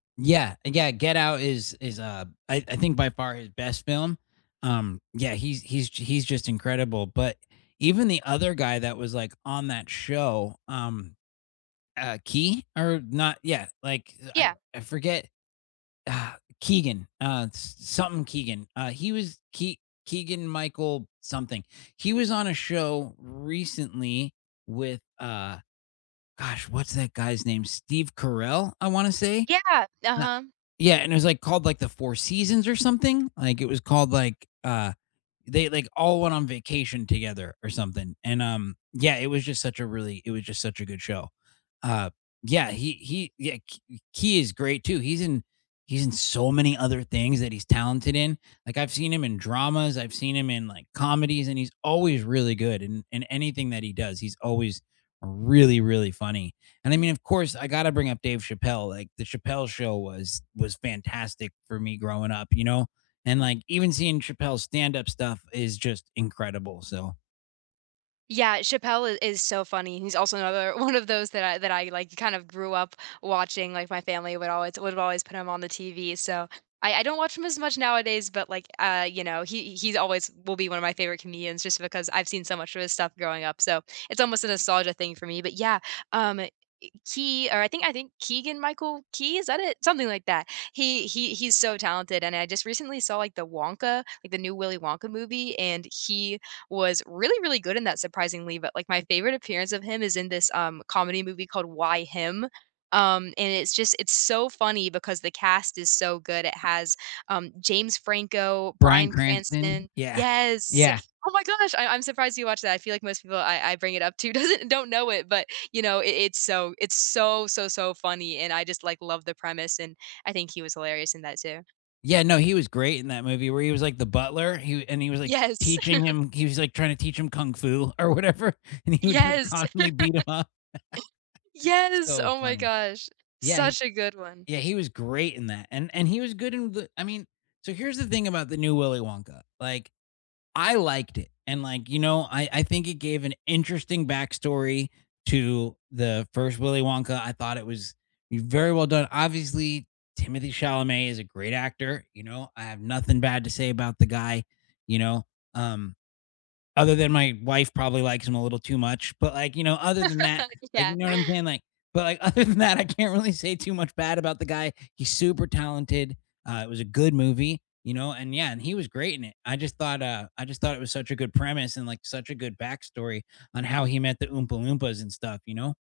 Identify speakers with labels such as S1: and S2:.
S1: Yeah, yeah, Get Out is is, uh, I I think by far his best film. Um, yeah, he's he's he's just incredible, but even the other guy that was, like, on that show, um, uh, Key or not yeah, like, I
S2: Yeah.
S1: I forget. Uh, Keegan, uh, s something Keegan, uh, he was Kee Keegan Michael something, he was on a show recently with, uh gosh, what's that guy's name? Steve Carell, I wanna say?
S2: Yeah,
S1: Na
S2: uh-huh.
S1: yeah, and it was, like, called, like, the Four Seasons or something, like, it was called, like, uh they, like, all went on vacation together or something, and, um, yeah, it was just such a really it was just such a good show. Uh, yeah, he he yeah, h he is great too, he's in he's in so many other things that he's talented in. Like, I've seen him in dramas, I've seen him in, like, comedies, and he's always really good in in anything that he does, he's always really, really funny. And I mean, of course, I gotta bring up Dave Chappelle, like, the Chappelle Show was was fantastic for me growing up, you know, and, like, even seeing Chappelle's stand-up stuff is just incredible, so
S2: Yeah, Chappelle i is so funny, he's also another one of those that I that I, like, kind of grew up watching, like, my family would always would always put him on the TV. So I I don't watch him as much nowadays, but, like, uh, you know, he he's always will be one of my favorite comedians just because I've seen so much of his stuff growing up, so, it's almost a nostalgia thing for me, but yeah, um, e Key or I think I think Keegan Michael Key, is that it? Something like that. He he he's so talented, and I just recently saw, like, the Wonka like, the new Willy Wonka movie, and he was really, really good in that surprisingly, but, like, my favorite appearance of him is in this, um, comedy movie called Why Him, um, and it's just it's so funny because the cast is so good. It has, um, James Franco,
S1: Bryan
S2: Bryan
S1: Cranston?
S2: Cranston
S1: Yeah,
S2: yes,
S1: yeah.
S2: oh my gosh, I I'm surprised you watched that, I feel like most people I I bring it up to doesn't don't know it, but, you know, it it's so it's so, so, so funny, and I just, like, love the premise and I think he was hilarious in that too.
S1: Yeah, no, he was great in that movie where he was, like, the butler, he and he was, like,
S2: Yes.
S1: teaching him he was, like, trying to teach him kung fu or whatever, and he would, like,
S2: Yes.
S1: constantly beat him up.
S2: Yes,
S1: So
S2: oh, my
S1: funny.
S2: gosh,
S1: Yeah,
S2: such a good one.
S1: yeah, he was great in that, and and he was good in the I mean, so here's the thing about the new Willy Wonka, like, I liked it, and, like, you know, I I think it gave an interesting backstory to the 1st Willy Wonka, I thought it was very well done. Obviously, Timothy Chalamet is a great actor, you know, I have nothing bad to say about the guy, you know, um, other than my wife probably likes him a little too much, but, like, you know, other than that, like you
S2: Yeah.
S1: know what I'm saying, like, but, like, other than that, I can't really say too much bad about the guy. He's super talented, uh, it was a good movie, you know, and yeah, and he was great in it. I just thought, uh I just thought it was such a good premise and, like, such a good backstory on how he met the Oompa Loompas and stuff, you know.